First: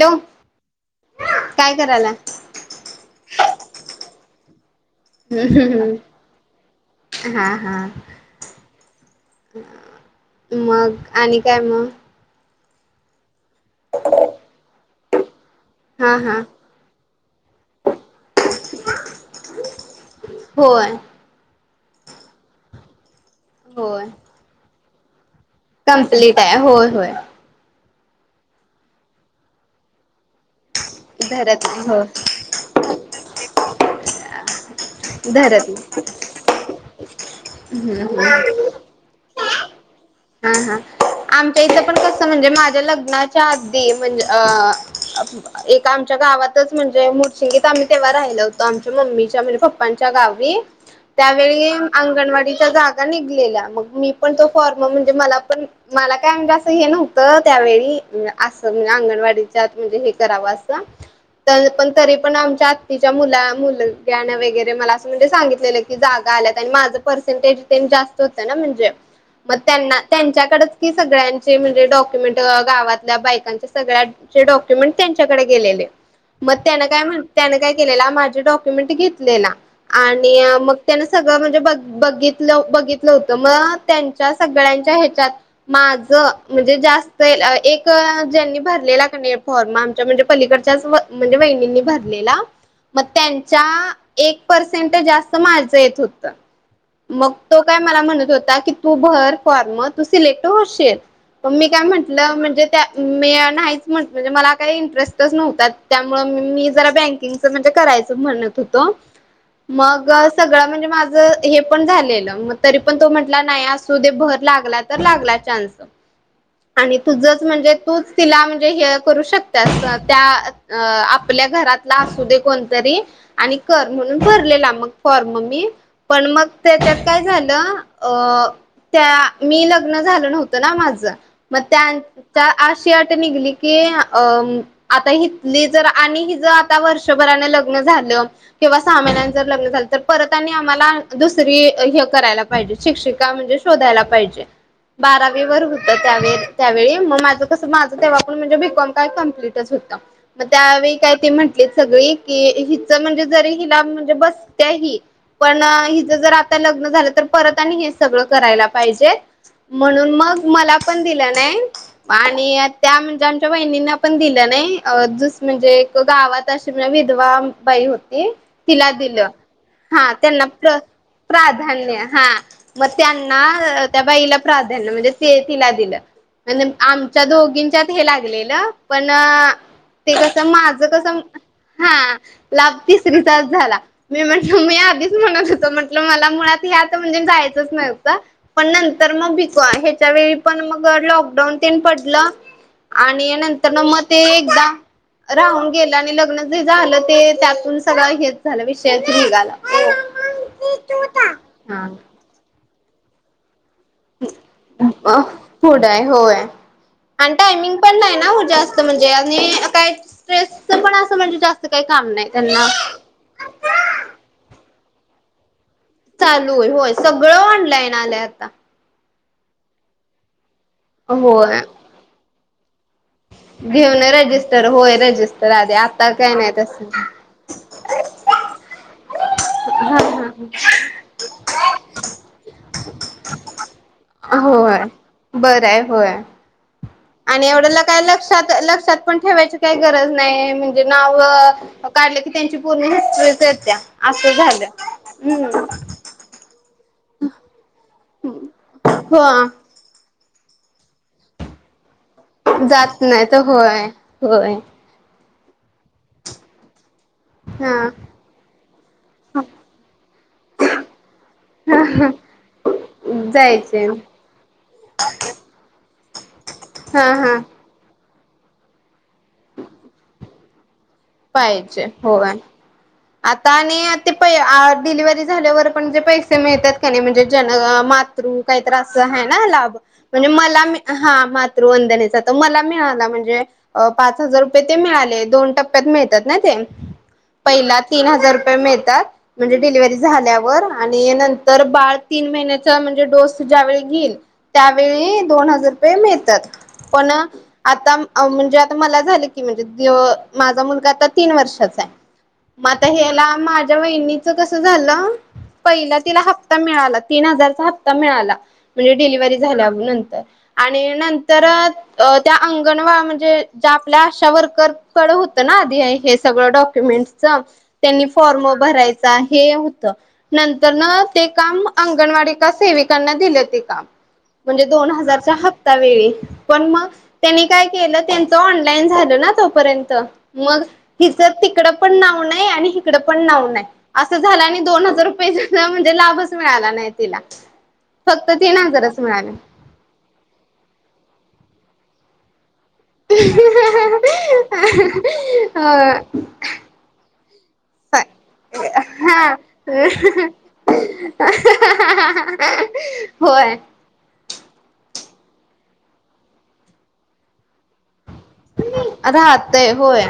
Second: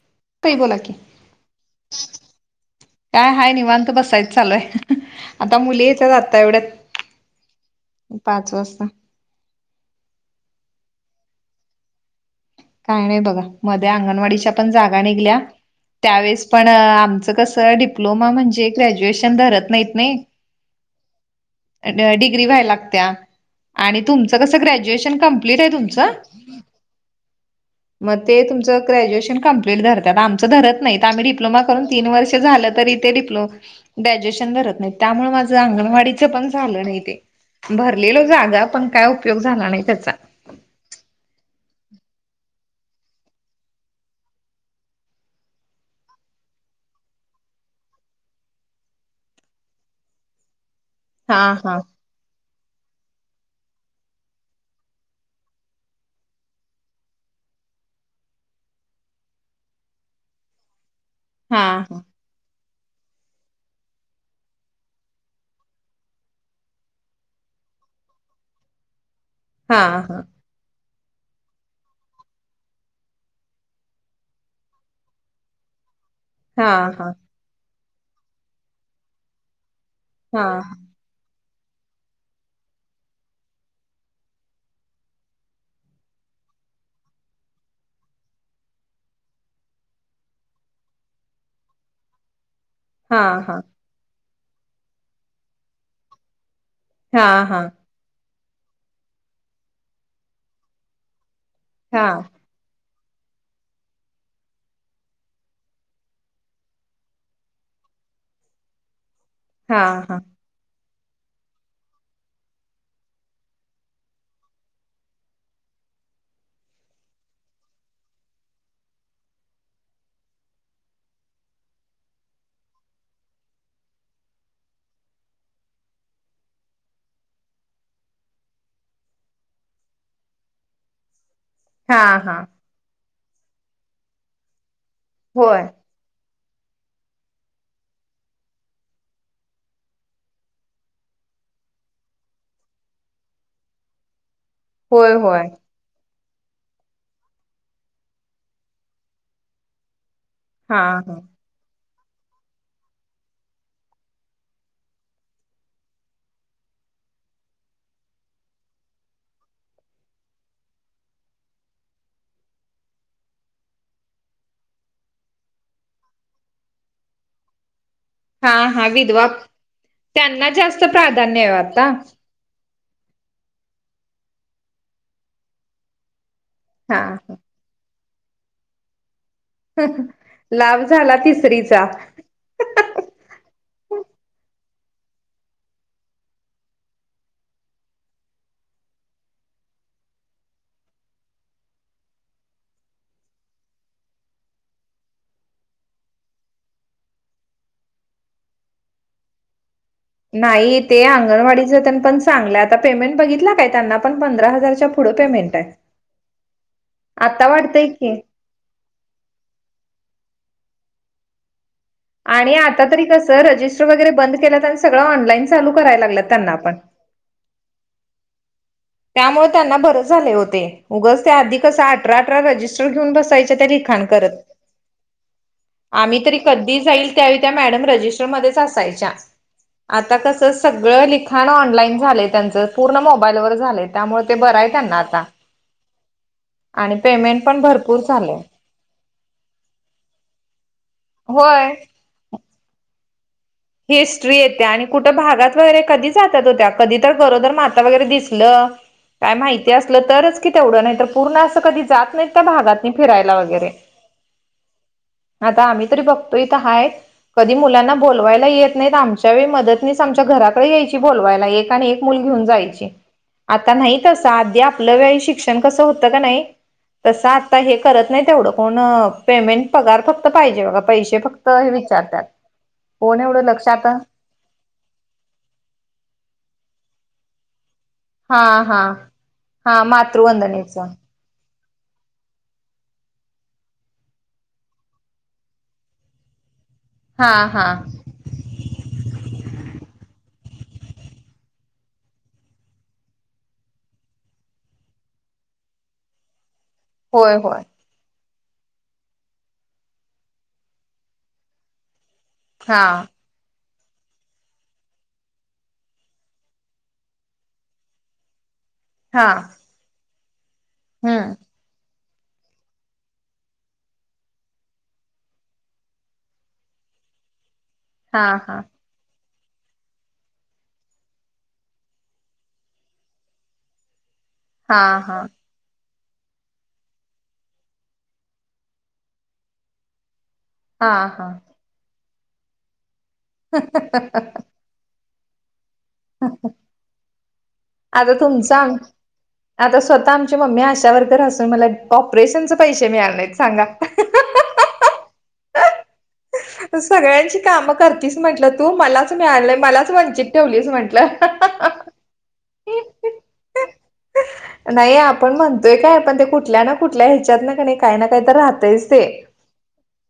Hello तई बोला की काय करायला काय हाय निवांत बसायच चालूय. आता मुली येत्यात आता एवढ्यात, हा हा पाच वाजता. मग आणि काय मग? काय नाही बघा मध्ये अंगणवाडीच्या पण जागा निघल्या हा हा त्यावेेळेस पण. अं आमच कसं डिप्लोमा म्हणजे ग्रॅज्युएशन धरत नाहीत नाही. होय अं डिग्री व्हाय लागत्याया आणि तुमचं कसं ग्रॅज्युएशन कम कंप्लीट हाय, होय होय. मग ते तुमचं ग्रॅज्युएशन कम्प्लीट धरत्यात. आमचं धरत नाही आम्ही डिप्लोमा धरत करून नाही हो तीन वर्ष झालं तरी डिप्लो ग्रॅज्युएशन धरत नाही. त्यामुळे माझं धरत अंगणवाडीचं पण झालं नाही ते. भरलेलो नाही जागा, पण काय उपयोग झाला नाही त्याचा. हा हा. आमच्या इथं पण कसं म्हणजे माझ्या लग्नाच्या आधी म्हणजे अ एका आमच्या गावातच म्हणजे मुडशिंगीत आम्ही तेव्हा राहिलवतो. आमच्या मम्मीच्या म्हणजे पप्पांच्या गावी‌. हा त्यावेळी हा अंगणवाडीच्या जागा निघलेल्या. मग मी पण तो फॉर्म मग म्हणजे मला पण मला काय म्हणजे असं हे नव्हतं त्यावेळी, असं म्हणजे अंगणवाडीच्यात म्हणजे हे करावं असं. त हा पण तरी पण आमच्या आत्तीच्या मुला-मुलग्यान वगैरे मला असं म्हणजे सांगितलेलं की जागा आल्यात आणि माझं पर्सेंटेज तेन जास्त होतंय ना म्हणजे. मग हा त्यांना हा त्यांच्याकडेच की सगळ्यांचे म्हणजे डॉक्युमेंट गावातल्या बायकांच्या सगळ्या चे डॉक्युमेंट त्यांच्याकडे गेलेले. मग हा त्यानं काय हा म्हण त्यान काय केलेला माझे डॉक्युमेंट घेतलेला आणि हा मग त्यान सगळं म्हणजे ब-बघितलं बघितलं होतं, मग त्यांच्या सगळ्यांच्या ह्याच्यात माझं म्हणजे जास्त एक ज्यांनी भरलेला का नाही फॉर्म म्हणजे पलीकडच्याच म्हणजे वहिनींनी भरलेला. मग हा हा हा त्यांच्या एक पर्सेंट जास्त माझं येत होत. हा मग तो हा काय मला म्हणत होता की, तू भर फॉर्म तू सिलेक्ट होशील. मग मी काय हा म्हंटलं म्हणजे त्या मी नाहीच म्हटलं‌ मला काही इंटरेस्टच नव्हता. त्यामुळं मी जरा बँकिंग म्हणजे करायचं म्हणत होतो. हा मग हा सगळं म्हणजे माझं हे पण झालेलं, मग तरी पण तो म्हंटला नाही सु दे भर लागला तर लागला चान्स. आणि तुझंच म्हणजे तूच तिला म्हणजे हे करू शकत्यास. त्या अ आपल्या घरात असू दे कोणतरी आणि कर म्हणून भरलेला मग फॉर्म मी. पण मग त्याच्यात काय झालं अ त्या मी लग्न झाल नव्हतं ना, माझं मग त्यां हा हा त्या अशी अट निघली की अ आता होय हितली जर आणि हीज आता वर्षभरान लग्न झालं. किंवा सहा महिन्यांमी जर लग्न झालं, ‌ तर परत आणि आम्हाला आम्हाला दुसरी हे करायला पाहिजे शिक्षिका म्हणजे शोधायला पाहिजे. होय होय बारावीवर त्यावेळी त्यावेळी मग माझं कसं माझं तेव्हा पण म्हणजे बीकॉम काय कम्प्लीटच होतं. मग हा त्यावेळी काय हा ते म्हंटलीत सगळी, कि हिचं म्हणजे जरी हिला म्हणजे बसत्या ही. पण हिचं जर आता लग्न झालं, तर परत आणि हेच सगळं करायला पाहिजे. म्हणून मग मला पण दिलं नाही. आणि त्या म्हणजे आमच्या वहिणींना पण दिलं नाही. अं दुस म्हणजे तो गावात अशी म्हणजे विधवा बाई हो ते हा हा तिला दिलं. विधवा हा त्यांना जास्त प्राधान्य आहे आता प्र-प्राधान्य हा. मग त्यांना त्या बाईला प्राधान्य म्हणजे तिला दिलं. अन हा आमच्या दोघी त्यात हे लागलेलं, पण ते कस लाभ माझं झाला कसं, तिसरीचा ‌हा. लाभ तिसरीचाच झाला. मी म्हटल मी आधीच म्हणत होतो, म्हटलं मला मुळात ह्या तर म्हणजे जायचंच नव्ह पण नंतर मग बिका ह्याच्या वेळी पण मग लॉकडाऊन तेन पडलं. आणि नंतर मग ते एकदा राहून गेलं आणि लग्न जे झालं ते, त्यातून सगळं हेच झालं विषयच निघाला. नाही ते अंगणवाडीच हा तेन पण चांगलं आता पेमेंट बघितला काय त्यांना. पण पंधरा हजारच्या पेमेंट पुढं आहे होय, आणि आता टायमिंग वाटतंय पण की नाही ना जास्त. असं म्हणजे, आणि काय स्ट्रेसच पण असं म्हणजे जास्त. तिथे काम नाही. आणि त्यांना आता तरी कसं, रजिस्टर वगैरे बंद केल्यात सगळ ऑनलाईन चालू कराय लाग चालू आहे होय सगळं ऑनलाईन आलंय आता. त्यामुळे त्यांना बरे झाले होते उगच ते होय आधिक कसं अठरा अठरा रजिस्टर घेऊन बस बसायचे घेऊन लिखाण करत, रजिस्टर होय रजिस्टर आधी आता आम्ही काय तरी नाही कधी तसं. जाईल त्यावेळी. त्या मॅडम रजिस्टरमध्येच असायच्या. आता कसं सगळं लिखाण ऑनलाईन झालंय, त्यांच पूर्ण मोबाईलवर झालंय. त्यामुळे ते बरं आहे होय त्यांना आता बराय होय. आणि पेमेंट आणि पण एवढ ल भरपूर काय झालंय लक्षात लक्षात. पण ठेवायची काही गरज नाही, म्हणजे नाव होय काढली की त्यांची पूर्ण हिस्ट्रीच येते. हिस्ट्री येते आणि कुठं भागात वगैरे कधी जातात त्या कधी तर गरोदर माता वगैरे दिसलं. हो आ.. ते असलं तरच कि तेवढं नाही, तर पूर्ण असं कधी जात नाही. त्या भागातनी जात नाही फिरायला तर वगैरे, होय होय आता आम्ही तरी बघतो, इथ हाय कधी हा मुलांना बोल बोलवायला येत नाही आमच्या वेळी मदतनीस आमच्या घराकडे यायची, बोलवायला एक आणि एक मुल घेऊन जायची. आता जायचे नाही तसं, आधी आपलं वेळी शिक्षण कसं होतं कणी हा तसं हा आता हे. करत नाही तेवढं कोण पेमेंट पगार फक्त पाहिजे बघा पैसे फक्त हे पाहिजे विचारतात. होय कोण एवढं आता लक्ष आणि ते, ते डिलिव्हरी झाल्यावर पण जे, पैसे मिळतात कणी नाही म्हणजे जे जन्मात. मातृ हा काय तरी हा असं, हाय ना लाभ हा म्हणजे मला मातृवंदनेच हा मातृ. वंदनेचा तर मला मिळाला म्हणजे, अ पाच हजार रुपये ते मिळाले, दोन टप्प्यात मिळत्यात ना ते हा पहिल्यात. तीन हजार रुपये मिळतात. म्हणजे डिलिव्हरी झाल्यावर, आणि नंतर बाळ तीन महिन्याचा म्हणजे डोस ज्यावेेळी घेईल. त्यावेळी दोन हजार रुपये मिळत्यात. पण होय होय आता आओ म्हणजे आता मला झालं की म्हणजे माझा मुलगा आता तीन वर्षाचा आहे. मग हा आता हेला माझ्या वहिणीच कस झालं. पहिला तिला हप्ता मिळाला, तीन हजारचा हप्ता मिळाला. म्हणजे हा डिलिव्हरी झाल्या नंतर आणि हम्म नंतर. त्या अंगणवा म्हणजे, ज्या आपल्या आशा वर्करकडं होतं ना आधी हे सगळं डॉक्युमेंट्स. कसं त्यांनी हा फॉर्म हा भरायचा हे होतं. नंतरन ते, काम अंगणवाडी का सेविकांना दिलं ते काम. म्हणजे हा दोन हा हजारचा हप्ता. त्यावेळी पण मग त्यांनी काय केलं, त्यांच ऑनलाईन झालं ना तोपर्यंत. मग हा हा हिचं तिकड पण नाव नाही आणि इकडं पण नाव नाही असं झालं, आणि दोन हजार रुपये. म्हणजे लाभच मिळाला नाही तिला आता फक्त तुमचा तीनजरच मिळाल. आता स्वतः आमची मम्मी आशा वर्कर असून, मला ऑपरेशनचे पैसे मिळाले नाहीत सांगा. हहहहहहह. सगळ्यांची कामं करतीस म्हंटलं तू, मलाच हा मिळालं मलाच वंचित ठेवलीस म्हटलं. होय. नाही आपण म्हणतोय काय पण ते कुठल्या ना कुठल्या ह्याच्यात कणी काही ना काही तर राहतयच ते राहतय होय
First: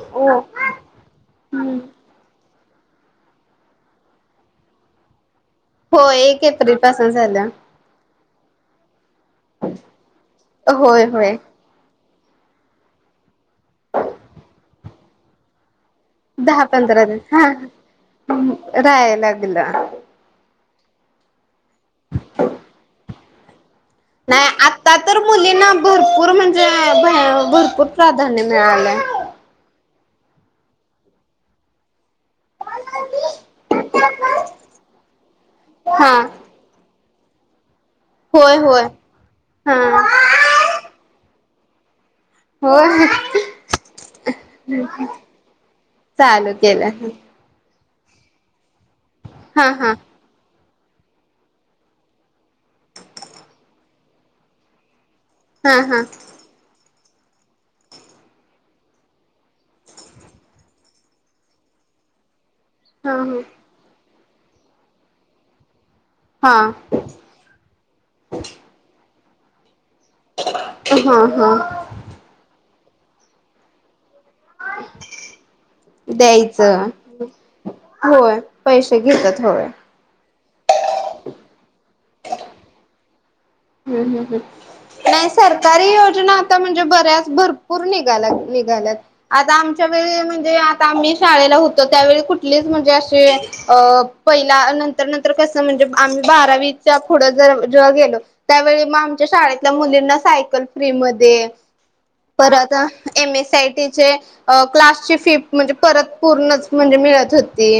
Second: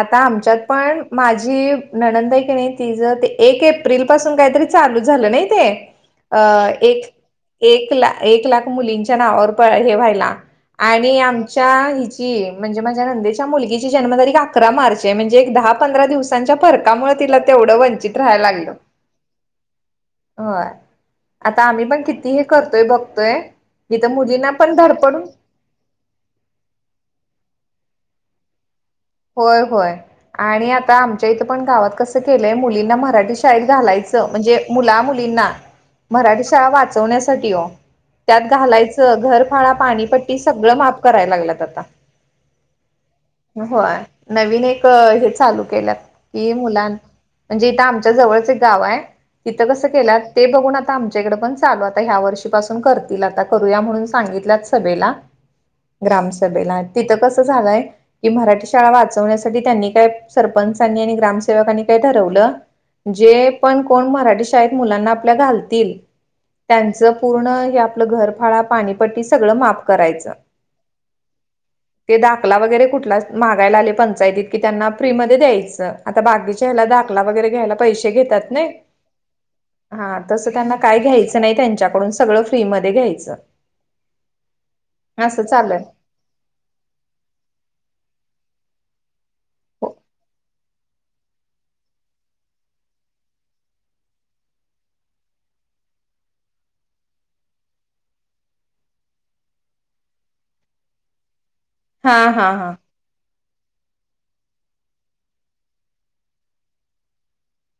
आता आमच्यात पण माझी ननंद हाय कणी तिझं ते, एक एप्रिल पासून काहीतरी चालू झालं नाही ते. होय अ एक एप्रिल पासून एक झालं एक ला एक लाख मुलींच्या नावावर प हे व्हायला होय आणि आ होय चा हिची म्हणजे माझ्या नंदेच्या मुलगीची जन्मतारीख अकरा मार्च आहे म्हणजे एक दहा-पंधरा दिवस सांच्या दहा परका पंधरा मुळे दिवस तिला हा तेवढं वंचित राहायला लागलं. राहायला लागलं आता आम्ही पण किती हे करतोय बघतोय इथं नाही मुलींना पण आता तर धडपडून मुलींना भरपूर म्हणजे अ भाय भरपूर प्राधान्य मिळालंय. होय-होय आणि आता आमच्या इथं पण गावात कसं त केलय मुलींना मराठी शाळेत घालायच म्हणजे मुला मुलींना हा मराठी त्याला वाचवण्यासाठी ओ त्यात होय होय घालायचं घरफाळा हा पाणीपट्टी सगळं माफ करायला लागलंत आता. होय. होय नवीन एक हे चालू केल्यात कि चालू केलं. मुलां म्हणजे इथं आमच्या जवळच्या एक गाव आहे इथं हा कसं हा केलंय ते बघून आता आमच्याकडे पण चालू आता ह्या वर्षीपासून करतील आता करूया म्हणून सांगितल्यात सभेला. हा हा हा ग्रामसभेला तिथं कसं झालंय की मराठी त्याला वाचवण्यासाठी त्यांनी काय सरपंच्यानी आणि ग्रामसेवकांनी काय ठरवलं जे हा पण कोण मराठी शाळेत मुलांना आपल्या घालतील हा त्यांच पूर्ण हे आपलं घरफाळा, पाणीपट्टी सगळं माफ करायचं. हा हा. ते दाखला वगैरे कुठला मागायला आले पंचायतीत. कि त्यांना फ्री मध्येम द्यायचं आता बाकीच्या ह्याला द्यायचं दाखला वगैरे घ्यायला पैसे होय घेतात नाही. पैसे घेतात होय. हा तसं त्यांना काय घ्यायचं नाही त्यांच्याकडून सगळं फ्रीमध्ये घ्यायचं. हम्म हम्म नाही असं चालय सरकारी वट ना आत्ता म्हणजे बऱ्याच भरपूर निघाल्यात निघाल्यात. आता आमच्या वेळी म्हणजे आता आम्ही शाळेला होतो त्यावेळी कुठलीच म्हणजे अशी अ पहिल्या नंतर-नंतर कसं म्हणजे आम्ही बारावीच्या पुढं जर जेव्हा गेलो त्यावेळी म आमच्या शाळेतल्या मुलींना सायकल फ्रीमध्ये हा हा हा परत M S C I T चे अ क्लासची फी म्हणजे परत पूर्णच म्हणजे मिळत होती.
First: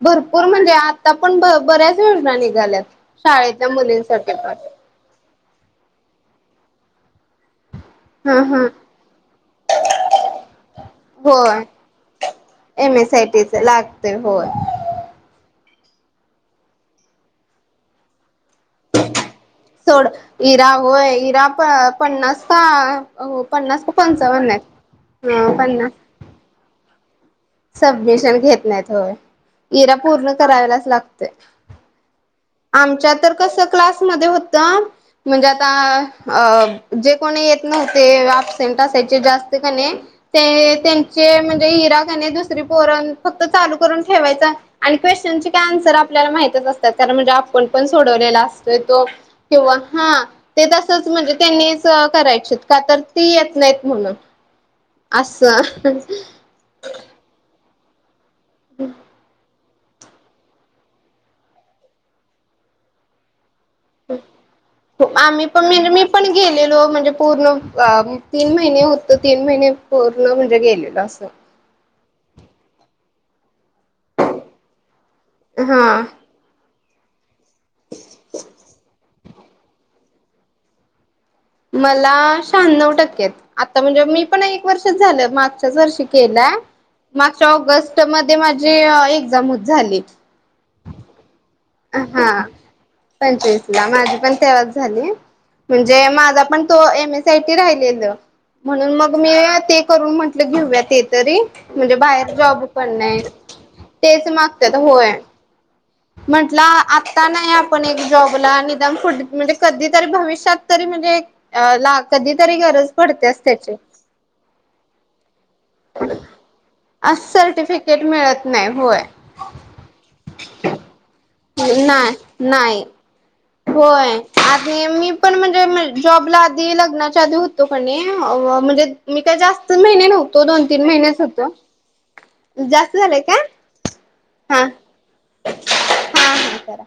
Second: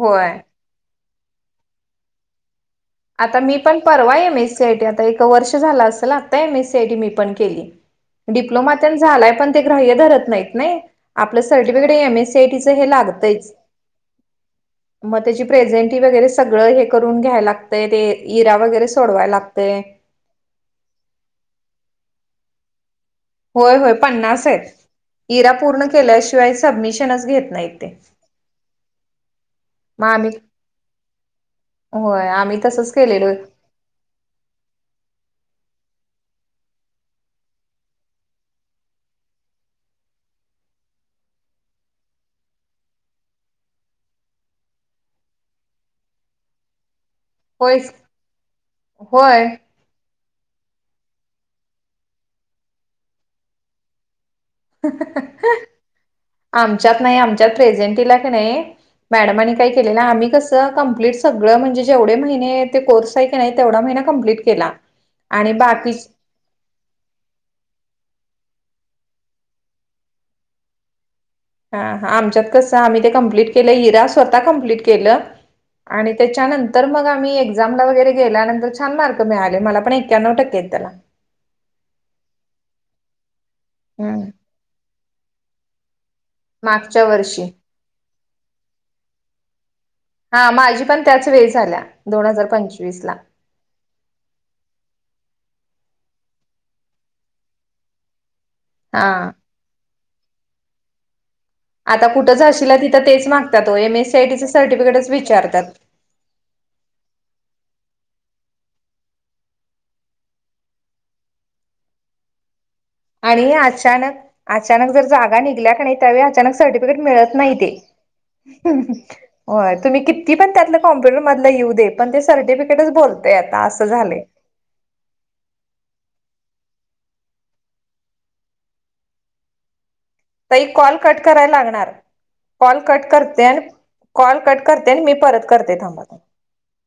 होय भरपूर म्हणजे आता पण ब बऱ्याच योजना निघाल्यात. आता मी शाळेतल्या पण परवा मुलींसाठी एम पण एस सीआय टी आता एक वर्ष झालं असेल आता M S C I T मी पण केली. हा हा डिप्लोमा ततेन झालाय पण ते ग्रह्य धरत नाहीत नाही. आपलं होय. सर्टिफिकेट एमएस सी आयटीचं हे लागतंयच. ते होय. मग त्याची प्रेझेंटी वगैरे सगळं हे करून घ्यायला लागतंय ते इरा वगैरे सोडवाय लागतय. सोड इरा होय इरा प पन्नास पा होय होय पन्नास आहेत ईरा ह पूर्ण पन्नास केल्याशिवाय सबमिशनच घेत नाहीत ते. सबमिशन घेत नाहीत होय इरा मग आम्ही पूर्ण करायलाच लागते. होय आम्ही तसंच आमच्या केलेलो तर कसं क्लास मध्ये होता म्हणजे आता अ जे कोणी येत नव्हते अब्सेंट असायचे जास्त त्याने ते त्यांचे म्हणजे इरा त्यांनी दुसरी पोरान फक्त चालू करून ठेवायचा. आणि क्वेश्नचे काय आंसर आपल्याला माहितच असतात कारण म्हणजे आप पण पण होयच सोडवलेला असतोय तो होय. किंवा हा ते तसंच म्हणजे त्यांनीच करायचे, का तर ती येत नाहीत म्हणून. असं आमच्यात नाही आमच्यात प्रेझेंटीला का नाही, मॅडमांनी काय केलेलं. आम्ही कसं तर कंप्लिट सगळं म्हणजे जेवढे महिने आहेत ते कोर्स हाय की नाही तेवढा महिना कम्प्लीट केला आम्ही आणि पण म्हणजे बाकी मी पण गेलेलो म्हणजे पूर्ण ब अ तीन महिने होत तीन महिने पूर्ण म्हणजे गेलेल असं. हा हा आमच्यात कसं आम्ही ते कमप्लीट केलं इरा स्वतः कम्प्लीिट केलं हा आणि तेचा त्यानंतर मग आम्ही एक्झामला वगैरे गेल्यानंतर छान मार्क मिळाले मला पण एक्याण्नव टक्केेत त्याला. मला शहाण्णव टक्केे हायत. आता म्हणजे हम्म मीपण एक वर्षच झालं, मागच्याच वर्षी केला. मागच्या ऑगस्टमध्ये माझी एक्साम हो झाली. हा माझीपण त्याच वेळी झाल्या. आ दोन हां हजार पंचवीस ला पंचवीस. लाल माझी पण तेव्हाच झाली. म्हणजे माझा पण तो M S C I T राहिलेलं. म्हणून हा मग मी ते करून म्हंटलं घेऊया ते तरी. म्हणजे आता बाहेर कुठं जाशीला जॉबपण तिथं नाही, तेच मागतात ओ एम एस सी तेच आयटीचं मागत्यात सर्टिफिकेटच होय. विचारतात. म्हंटलं आत्ता नाही आपण एक जॉबला, निदान पुढं म्हणजे कधीतरी भविष्यात तरी म्हणजे ला कधीतरी गरज पडतेच आणि त्याची. अचानक अचानक जर जागा निघल्या का नाही, त्यावेळी अचानक सर्टिफिकेट मिळत नाही ते. तेच मिळत नाही होय. होय तु, म्ही कितीपण त्यातनं कॉम्प्युटर मधलं येऊदे, पण नाही ते नाही. सर्टिफिकेटच बोल होय. आधी मीपण म्हणजे मी जॉबला आधी लग्नाच्या आधी हुतो का नाही, अ म्हणजे मी काय जास्त महिने न्हवं. ताई कॉल कट करायला लागणार. कॉल जास्त कट झालंय का करते आणि कॉल हा कट करते आणि मी परत करते थांबा आता. हा हा करा.